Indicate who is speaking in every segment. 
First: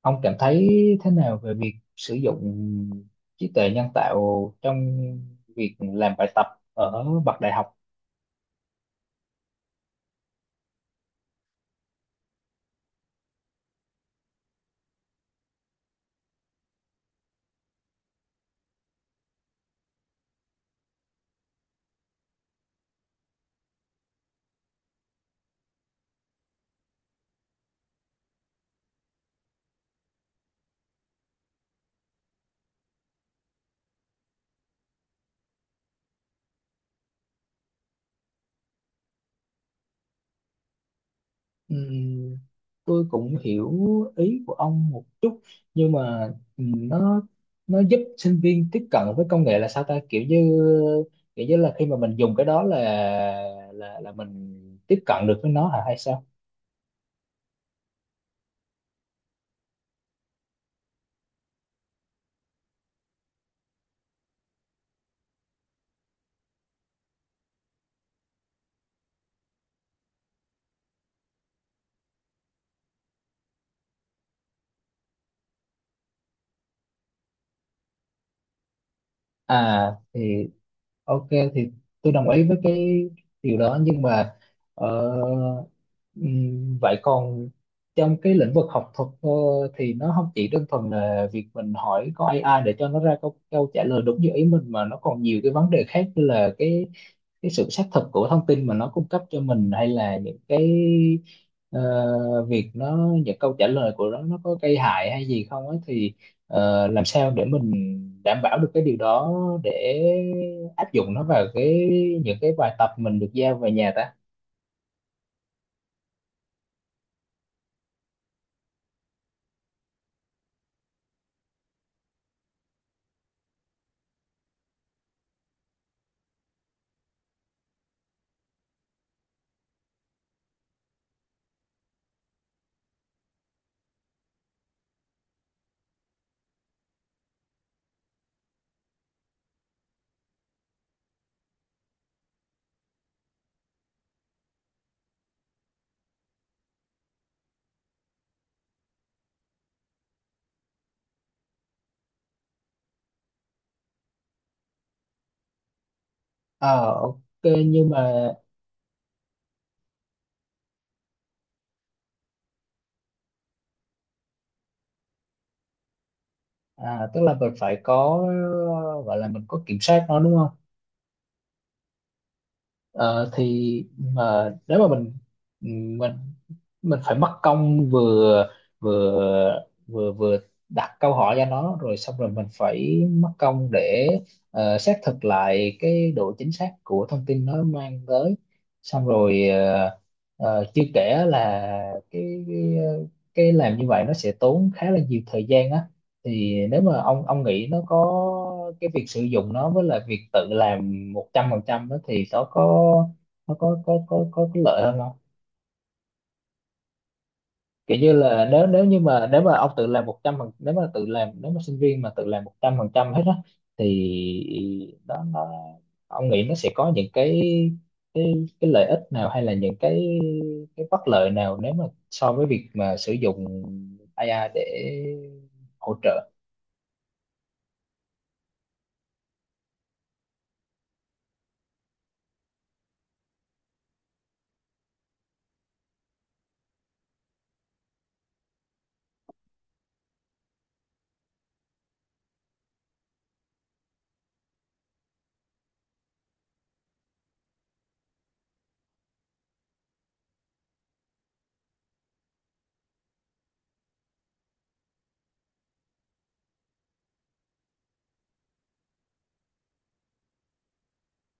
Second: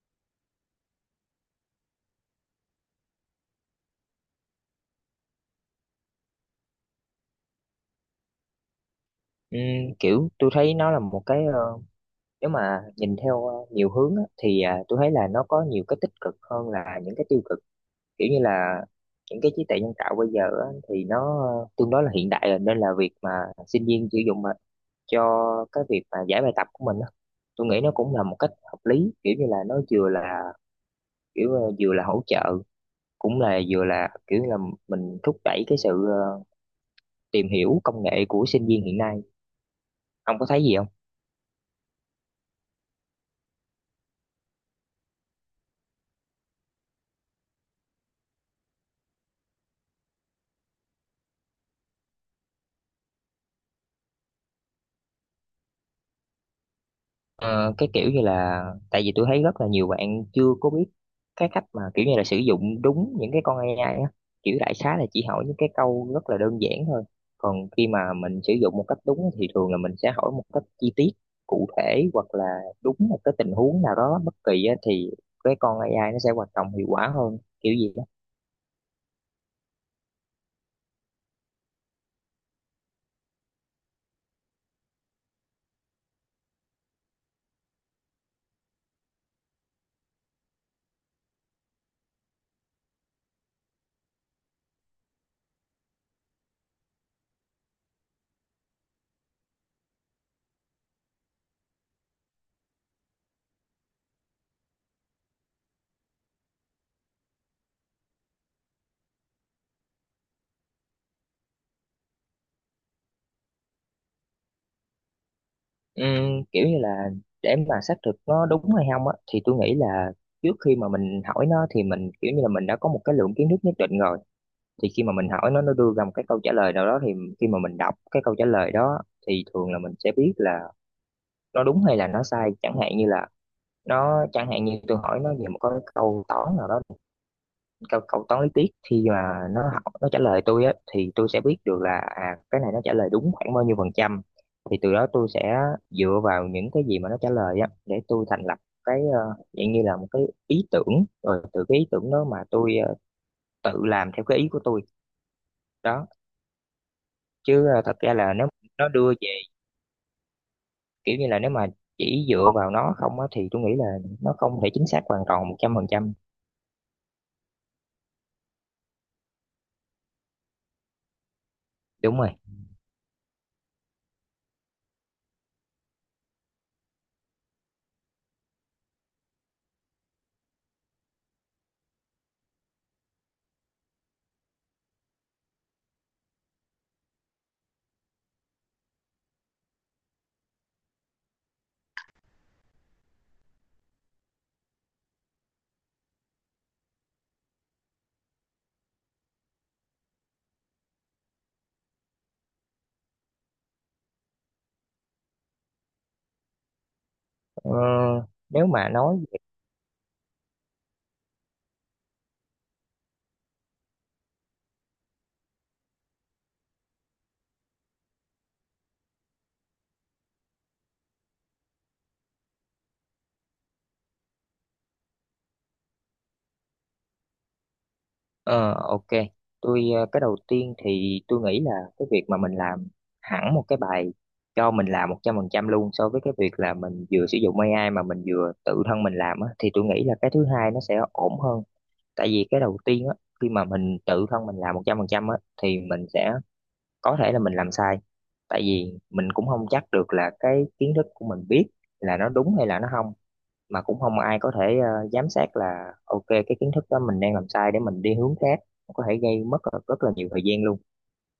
Speaker 1: Ông cảm thấy thế nào về việc sử dụng trí tuệ nhân tạo trong việc làm bài tập ở bậc đại học?
Speaker 2: Ừm, kiểu tôi thấy nó là một cái nếu mà nhìn theo nhiều hướng á, thì tôi thấy là nó có nhiều cái tích cực hơn là những cái tiêu cực, kiểu như là những cái trí tuệ nhân tạo bây giờ á, thì nó tương đối là hiện đại rồi, nên là việc mà sinh viên sử dụng mà cho cái việc mà giải bài tập của mình á, tôi nghĩ nó cũng là một cách hợp lý, kiểu như là nó vừa là kiểu vừa là hỗ trợ, cũng là vừa là kiểu là mình thúc đẩy cái sự tìm hiểu công nghệ của sinh viên hiện nay. Ông có thấy gì không?
Speaker 1: Ừm, tôi cũng hiểu ý của ông một chút, nhưng mà nó giúp sinh viên tiếp cận với công nghệ là sao ta, kiểu như là khi mà mình dùng cái đó là mình tiếp cận được với nó hả hay sao?
Speaker 2: Ờ, cái kiểu như là tại vì tôi thấy rất là nhiều bạn chưa có biết cái cách mà kiểu như là sử dụng đúng những cái con AI á, kiểu đại xá là chỉ hỏi những cái câu rất là đơn giản thôi, còn khi mà mình sử dụng một cách đúng á, thì thường là mình sẽ hỏi một cách chi tiết, cụ thể, hoặc là đúng một cái tình huống nào đó bất kỳ á, thì cái con AI nó sẽ hoạt động hiệu quả hơn kiểu gì đó.
Speaker 1: À thì ok, thì tôi đồng ý với cái điều đó, nhưng mà ờ, vậy còn trong cái lĩnh vực học thuật, thì nó không chỉ đơn thuần là việc mình hỏi có AI để cho nó ra câu trả lời đúng như ý mình, mà nó còn nhiều cái vấn đề khác, như là cái sự xác thực của thông tin mà nó cung cấp cho mình, hay là những cái, ờ, việc nó, những câu trả lời của nó có gây hại hay gì không ấy thì, làm sao để mình đảm bảo được cái điều đó để áp dụng nó vào cái, những cái bài tập mình được giao về nhà ta?
Speaker 2: Kiểu như là để mà xác thực nó đúng hay không á, thì tôi nghĩ là trước khi mà mình hỏi nó thì mình kiểu như là mình đã có một cái lượng kiến thức nhất định rồi, thì khi mà mình hỏi nó đưa ra một cái câu trả lời nào đó, thì khi mà mình đọc cái câu trả lời đó thì thường là mình sẽ biết là nó đúng hay là nó sai. Chẳng hạn như là nó, chẳng hạn như tôi hỏi nó về một cái câu toán nào đó, câu câu toán lý thuyết, khi mà nó học nó trả lời tôi á, thì tôi sẽ biết được là à, cái này nó trả lời đúng khoảng bao nhiêu %, thì từ đó tôi sẽ dựa vào những cái gì mà nó trả lời á để tôi thành lập cái dạng như là một cái ý tưởng, rồi từ cái ý tưởng đó mà tôi tự làm theo cái ý của tôi đó.
Speaker 1: Ờ, ok,
Speaker 2: Chứ
Speaker 1: nhưng
Speaker 2: thật
Speaker 1: mà
Speaker 2: ra là nếu nó đưa về kiểu như là nếu mà chỉ dựa vào nó không á, thì tôi nghĩ là nó không thể chính xác hoàn toàn 100%.
Speaker 1: à, tức là mình phải có, gọi là mình có kiểm soát nó đúng không?
Speaker 2: Đúng rồi.
Speaker 1: Ờ, thì mà nếu mà mình, mình mình phải mất công vừa, vừa đặt câu hỏi cho nó, rồi xong rồi mình phải mất công để xác thực lại cái độ chính xác của thông tin nó mang tới, xong rồi chưa kể là cái, cái cái làm như vậy nó sẽ tốn khá là nhiều thời gian á. Thì nếu mà ông nghĩ, nó có cái việc sử dụng nó với lại việc tự làm 100% đó, thì nó có cái lợi hơn không?
Speaker 2: ờ,
Speaker 1: Kiểu như là nếu
Speaker 2: nếu
Speaker 1: nếu
Speaker 2: mà
Speaker 1: như
Speaker 2: nói
Speaker 1: mà,
Speaker 2: về,
Speaker 1: nếu mà sinh viên mà tự làm 100% hết á, thì đó nó ông nghĩ nó sẽ có những cái cái lợi ích nào, hay là những cái bất lợi nào, nếu mà so với việc mà sử dụng AI để hỗ trợ?
Speaker 2: ờ, ok, tôi, cái đầu tiên thì tôi nghĩ là cái việc mà mình làm hẳn một cái bài cho mình làm 100% luôn so với cái việc là mình vừa sử dụng AI mà mình vừa tự thân mình làm á, thì tôi nghĩ là cái thứ hai nó sẽ ổn hơn. Tại vì cái đầu tiên á, khi mà mình tự thân mình làm một trăm phần trăm á, thì mình sẽ có thể là mình làm sai, tại vì mình cũng không chắc được là cái kiến thức của mình biết là nó đúng hay là nó không, mà cũng không ai có thể giám sát là ok cái kiến thức đó mình đang làm sai để mình đi hướng khác, có thể gây mất rất rất là nhiều thời gian luôn.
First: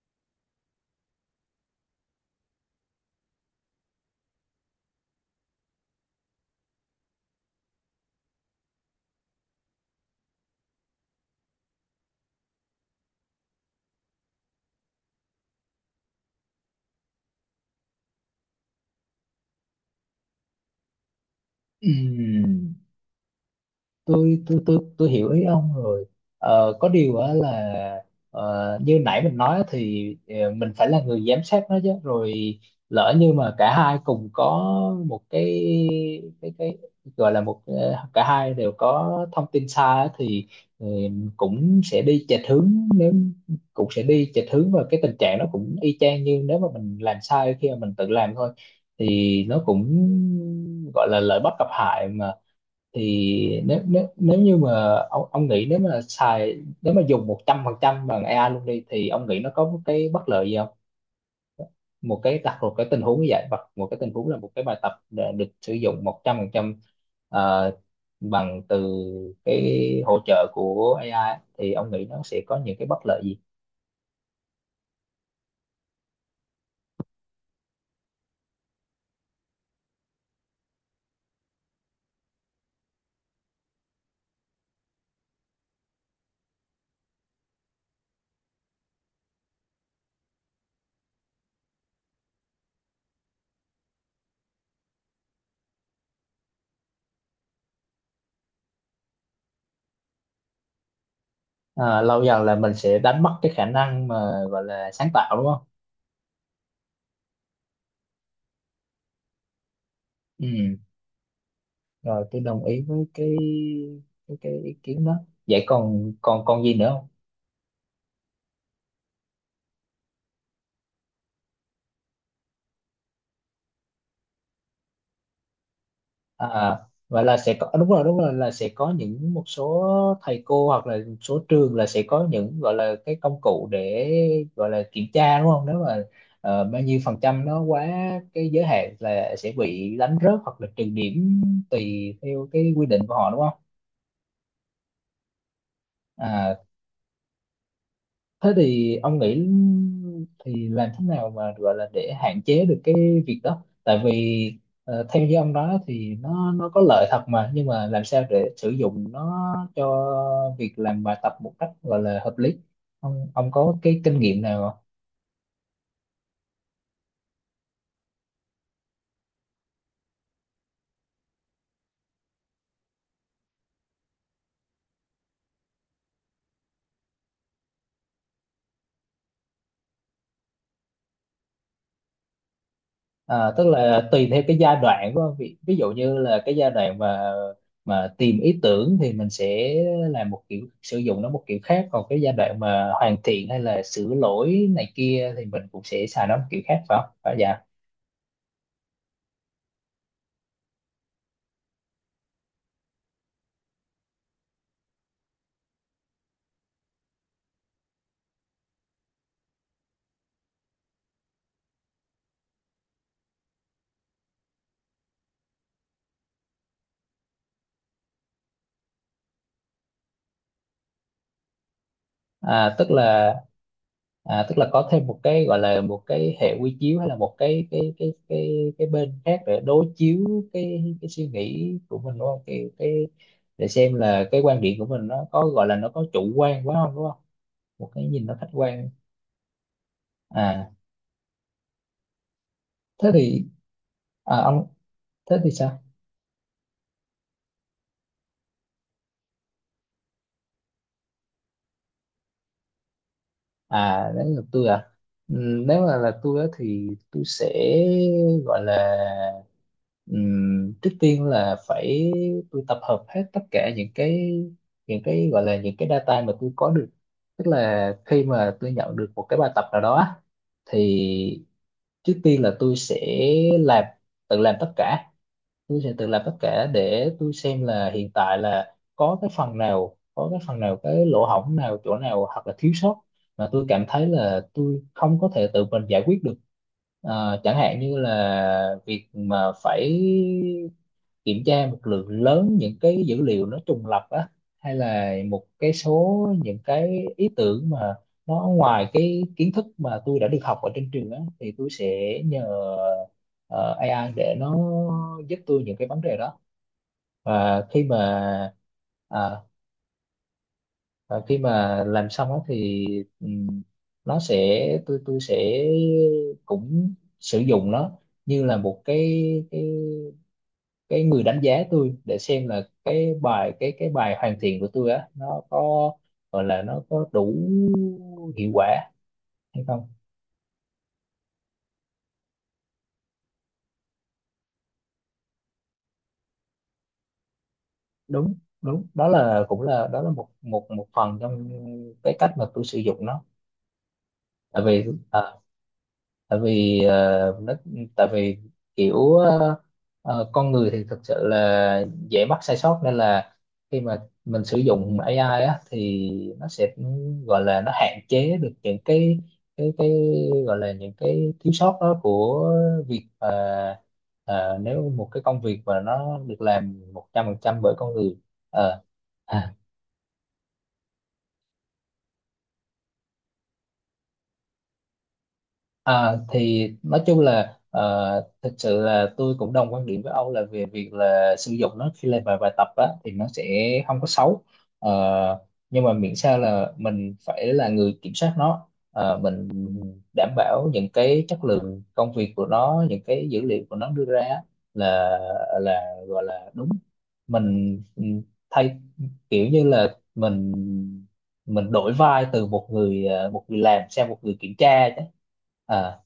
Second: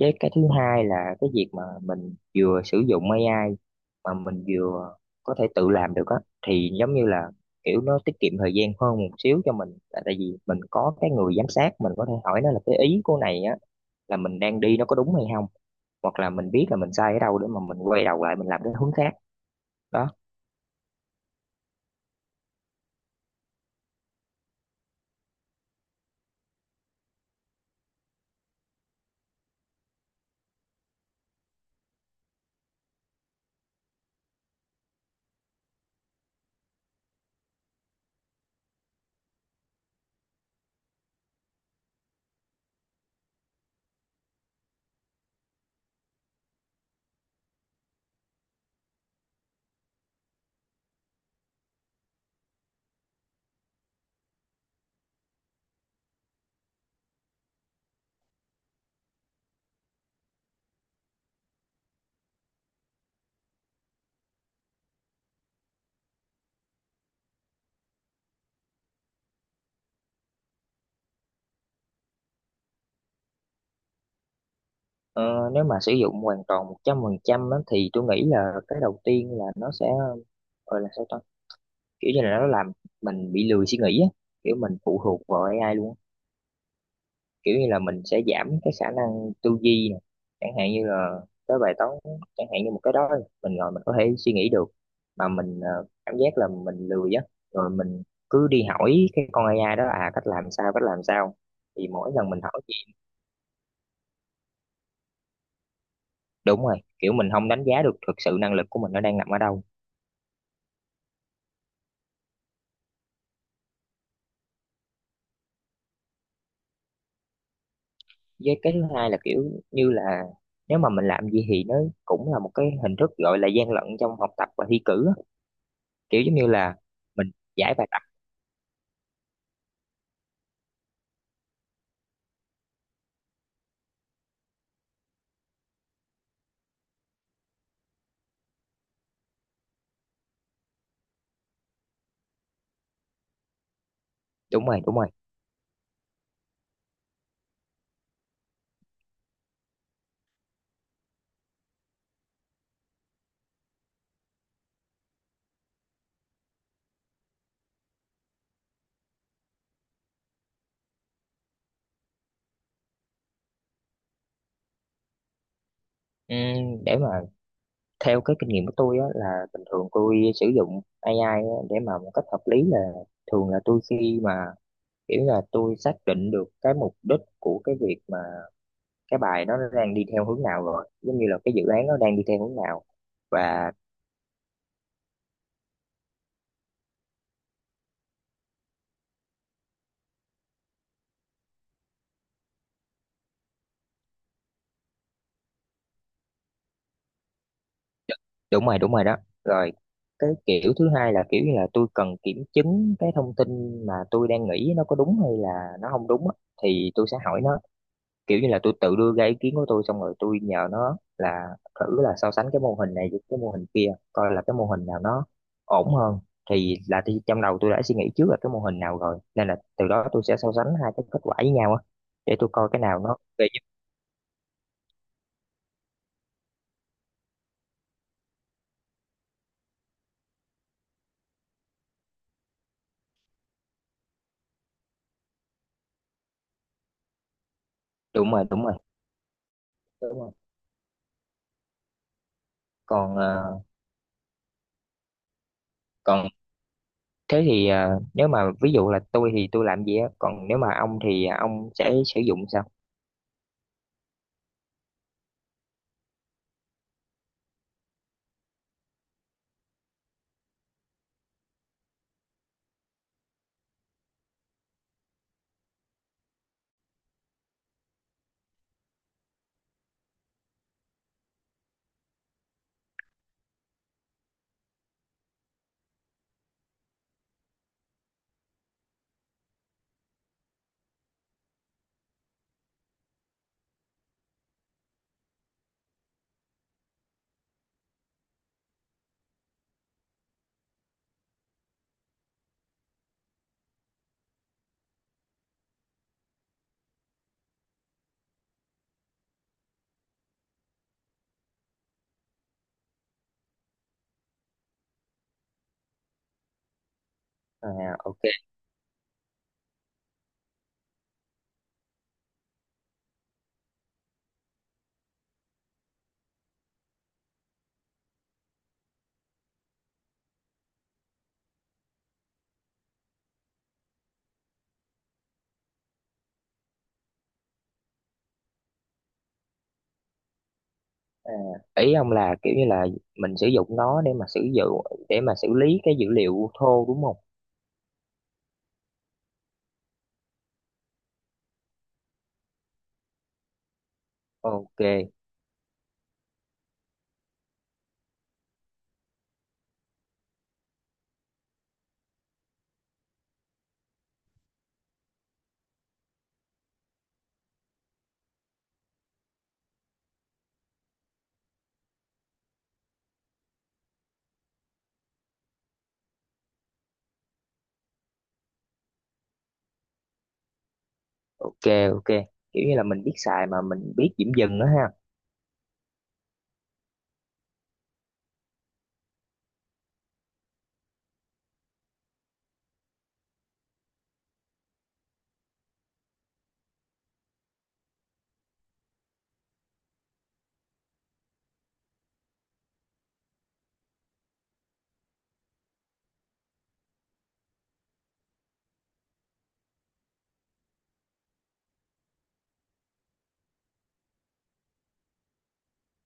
Speaker 2: Với cái thứ hai là cái việc mà mình vừa sử dụng AI mà mình vừa có thể tự làm được á, thì giống như là kiểu nó tiết kiệm thời gian hơn một xíu cho mình, tại tại vì mình có cái người giám sát, mình có thể hỏi nó là cái ý của này á là mình đang đi nó có đúng hay không, hoặc là mình biết là mình sai ở đâu để mà mình quay đầu lại mình làm cái hướng khác đó.
Speaker 1: Ừm. Tôi hiểu ý ông rồi. Có điều á là, như nãy mình nói á thì, mình phải là người giám sát nó chứ. Rồi lỡ như mà cả hai cùng có một cái, cái cái gọi là một, cả hai đều có thông tin sai á thì, ờ, cũng sẽ đi chệch hướng nếu cũng sẽ đi chệch hướng, và cái tình trạng nó cũng y chang như nếu mà mình làm sai khi mà mình tự làm thôi, thì nó cũng gọi là lợi bất cập hại mà. Thì nếu nếu nếu như mà ông nghĩ, nếu mà dùng 100% bằng AI luôn đi, thì ông nghĩ nó có một cái bất lợi gì không? Một cái Đặt một cái tình huống như vậy, và một cái tình huống là một cái bài tập đã được sử dụng 100% ờ, bằng từ cái hỗ trợ của AI, thì ông nghĩ nó sẽ có những cái bất lợi gì?
Speaker 2: Ờ, nếu mà sử dụng hoàn toàn 100% á, thì tôi nghĩ là cái đầu tiên là nó sẽ gọi là sao ta, kiểu như là nó làm mình bị lười suy nghĩ á, kiểu mình phụ thuộc vào AI luôn á. Kiểu như là mình sẽ giảm cái khả năng tư duy nè, chẳng hạn như là cái bài toán, chẳng hạn như một cái đó mình ngồi mình có thể suy nghĩ được, mà mình cảm giác là mình lười á, rồi mình cứ đi hỏi cái con AI đó, à cách làm sao cách làm sao, thì
Speaker 1: À,
Speaker 2: mỗi
Speaker 1: lâu
Speaker 2: lần mình
Speaker 1: dần là
Speaker 2: hỏi.
Speaker 1: mình sẽ đánh mất cái khả năng mà gọi là sáng tạo đúng không?
Speaker 2: Đúng rồi, kiểu mình không đánh giá được thực sự năng lực của mình nó đang nằm ở đâu.
Speaker 1: Ừ, rồi tôi đồng ý với cái, cái ý kiến đó. Vậy còn còn còn gì nữa?
Speaker 2: Với cái thứ hai là kiểu như là nếu mà mình làm gì thì nó cũng là một cái hình thức gọi là gian lận trong học tập và thi cử á. Kiểu giống như là
Speaker 1: À, vậy
Speaker 2: mình
Speaker 1: là sẽ có
Speaker 2: giải
Speaker 1: à,
Speaker 2: bài
Speaker 1: đúng
Speaker 2: tập.
Speaker 1: rồi, đúng rồi, là sẽ có những một số thầy cô hoặc là một số trường, là sẽ có những gọi là cái công cụ để gọi là kiểm tra đúng không? Nếu mà bao nhiêu phần trăm nó quá cái giới hạn, là sẽ bị đánh rớt hoặc là trừ điểm tùy theo cái quy định của họ đúng không?
Speaker 2: Đúng rồi, đúng rồi.
Speaker 1: À, thế thì ông nghĩ, thì làm thế nào mà gọi là để hạn chế được cái việc đó? Tại vì theo như ông nói thì nó có lợi thật mà, nhưng mà làm sao để sử dụng nó cho việc làm bài tập một cách gọi là hợp lý? Ông có cái kinh nghiệm nào không?
Speaker 2: Để mà theo cái kinh nghiệm của tôi á, là bình thường tôi sử dụng AI á, để mà một cách hợp lý là thường là tôi khi mà kiểu là tôi xác định được cái mục đích của cái việc mà cái bài nó đang đi theo hướng nào, rồi giống như là cái dự án nó đang đi theo hướng nào,
Speaker 1: À, tức
Speaker 2: và
Speaker 1: là tùy theo cái giai đoạn của ông. Ví dụ như là cái giai đoạn mà tìm ý tưởng thì mình sẽ làm một kiểu sử dụng nó một kiểu khác, còn cái giai đoạn mà hoàn thiện hay là sửa lỗi này kia thì mình cũng sẽ xài nó một kiểu khác phải không? Phải dạ.
Speaker 2: đúng rồi đó. Rồi cái kiểu thứ hai là kiểu như là tôi cần kiểm chứng cái thông tin mà tôi đang nghĩ nó có đúng hay là nó không đúng á, thì tôi sẽ hỏi nó, kiểu như là tôi tự đưa ra ý kiến của tôi, xong rồi tôi nhờ nó là thử là so sánh cái mô hình này với cái mô hình kia, coi là cái mô hình nào nó ổn hơn, thì là thì trong đầu tôi đã suy nghĩ trước là cái mô hình nào rồi, nên là từ đó tôi sẽ so sánh hai cái kết quả với nhau á, để tôi coi
Speaker 1: À,
Speaker 2: cái
Speaker 1: tức
Speaker 2: nào nó
Speaker 1: là,
Speaker 2: về nhất.
Speaker 1: có thêm một cái, gọi là một cái hệ quy chiếu, hay là một cái bên khác để đối chiếu cái suy nghĩ của mình đúng không? Cái Để xem là cái quan điểm của mình nó có, gọi là nó có chủ quan quá không đúng không? Một cái nhìn
Speaker 2: Đúng
Speaker 1: nó
Speaker 2: rồi,
Speaker 1: khách
Speaker 2: đúng rồi,
Speaker 1: quan.
Speaker 2: đúng rồi.
Speaker 1: À, thế
Speaker 2: Còn
Speaker 1: thì, à, ông thế thì sao?
Speaker 2: còn thế thì nếu mà ví dụ là tôi thì tôi làm gì á, còn nếu mà ông thì ông sẽ sử dụng sao?
Speaker 1: À, đến lượt tôi à? Nếu mà là tôi á thì tôi sẽ, gọi là, trước tiên là tôi tập hợp hết tất cả những cái, gọi là những cái data mà tôi có được. Tức là khi mà tôi nhận được một cái bài tập nào đó á, thì trước tiên là tôi sẽ làm tự làm tất cả. Tôi sẽ tự làm tất cả để tôi xem là hiện tại là có cái phần nào, cái lỗ hổng nào, chỗ nào hoặc là thiếu sót mà tôi cảm thấy là tôi không có thể tự mình giải quyết được. Ờ, chẳng hạn như là việc mà phải kiểm tra một lượng lớn những cái dữ liệu nó trùng lặp á, hay là một cái số những cái ý tưởng mà nó ngoài cái kiến thức mà tôi đã được học ở trên trường á, thì tôi sẽ nhờ ờ, AI để nó giúp tôi những cái vấn đề đó. Và khi
Speaker 2: À,
Speaker 1: mà,
Speaker 2: ok.
Speaker 1: à, làm xong á thì, ừm, nó sẽ tôi sẽ cũng sử dụng nó như là một cái cái người đánh giá tôi, để xem là cái bài, cái bài hoàn thiện của tôi á nó có, gọi là nó có đủ hiệu quả hay không.
Speaker 2: À, ý ông là kiểu như là mình sử dụng nó để mà sử dụng để mà xử lý cái dữ liệu thô, đúng không?
Speaker 1: Đúng đúng đó là một một một phần trong cái cách mà tôi sử dụng nó. tại
Speaker 2: Ok.
Speaker 1: vì ờ, tại vì ờ, nó Tại vì kiểu ờ, con người thì thực sự là dễ mắc sai sót, nên là khi mà mình sử dụng AI á thì nó sẽ, gọi là nó hạn chế được những cái gọi là những cái thiếu sót đó của việc mà, nếu một cái công việc mà nó được làm 100% bởi con người. Ờ. à,
Speaker 2: Ok, ok, kiểu như là mình biết xài mà mình biết điểm dừng đó ha.
Speaker 1: À, thì nói chung là thực sự là tôi cũng đồng quan điểm với ông, là về việc là sử dụng nó khi làm bài bài tập á, thì nó sẽ không có xấu. Ờ, nhưng mà miễn sao là mình phải là người kiểm soát nó. Ờ, mình đảm bảo những cái chất lượng công việc của nó, những cái dữ liệu của nó đưa ra á, là là gọi là đúng. Mình thay kiểu như là mình đổi vai, từ một người, một người làm sang một người kiểm tra chứ. Ờ,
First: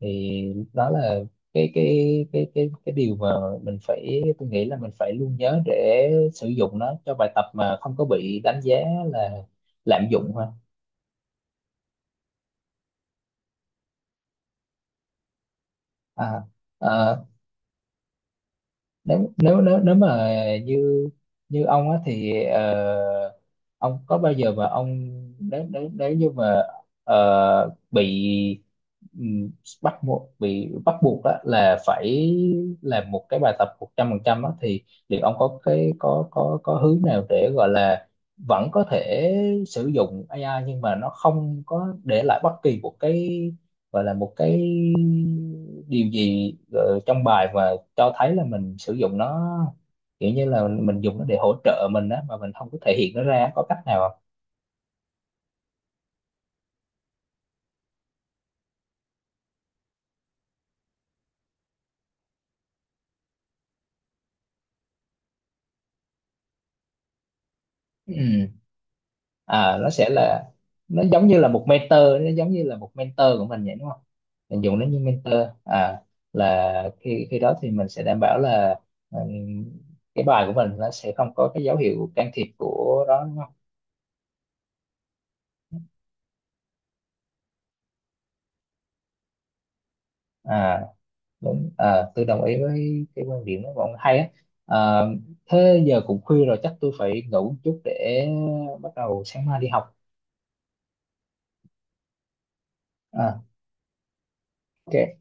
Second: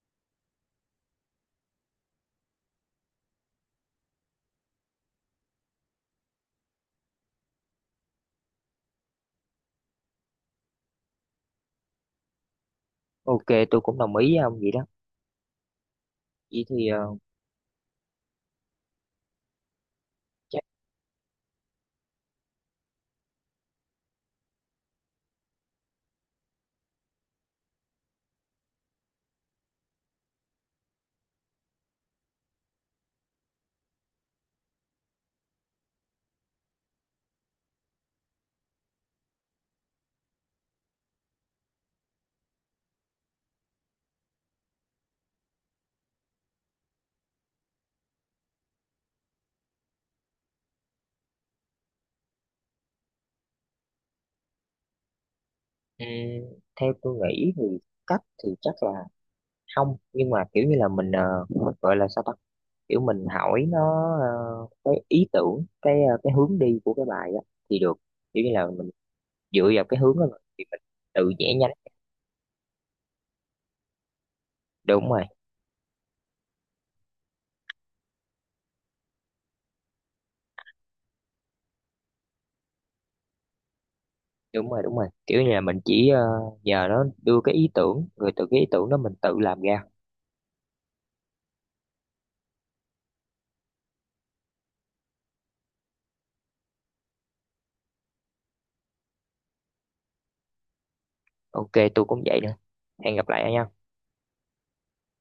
Speaker 1: thì đó là cái điều mà mình phải tôi nghĩ là mình phải luôn nhớ, để sử dụng nó cho bài tập mà không có bị đánh giá là lạm dụng ha.
Speaker 2: Ok, tôi cũng đồng ý với ông vậy đó.
Speaker 1: à,
Speaker 2: Vậy thì
Speaker 1: à, Nếu nếu nếu nếu mà
Speaker 2: chắc,
Speaker 1: như như ông á thì, ông có bao giờ mà ông nếu nếu nếu như mà bị, ừm, bắt buộc bị bắt buộc á là phải làm một cái bài tập 100% á, thì liệu ông có cái có hướng nào để gọi là vẫn có thể sử dụng AI, nhưng mà nó không có để lại bất kỳ một cái, gọi là một cái điều gì trong bài mà cho thấy là mình sử dụng nó, kiểu như là mình dùng nó để hỗ trợ mình á mà mình không có thể hiện nó ra, có cách nào không?
Speaker 2: ừm, theo tôi nghĩ thì cách thì chắc là không, nhưng mà kiểu như là mình gọi là sao ta, kiểu mình hỏi nó ờ, cái ý tưởng cái cái hướng đi của cái bài á thì được. Kiểu
Speaker 1: Ừ.
Speaker 2: như là mình dựa
Speaker 1: À,
Speaker 2: vào cái hướng đó mà thì mình tự vẽ nhanh.
Speaker 1: nó giống như là một mentor của mình vậy đúng không? Mình dùng nó như
Speaker 2: Đúng rồi,
Speaker 1: mentor. À, là khi khi đó thì mình sẽ đảm bảo là, ừ, cái bài của mình nó sẽ không có cái dấu hiệu can thiệp của đó đúng không?
Speaker 2: đúng rồi, đúng rồi, kiểu như là mình chỉ nhờ nó đưa cái ý tưởng, rồi từ cái ý tưởng đó mình tự làm ra.
Speaker 1: À, đúng. Ờ, tôi đồng ý với cái quan điểm đó của ông, hay á. Ờ, thế giờ cũng khuya rồi, chắc tôi phải ngủ một chút để bắt đầu sáng mai đi học.
Speaker 2: Ok, tôi cũng vậy nữa, hẹn gặp
Speaker 1: Ờ,
Speaker 2: lại anh nhé.
Speaker 1: ok.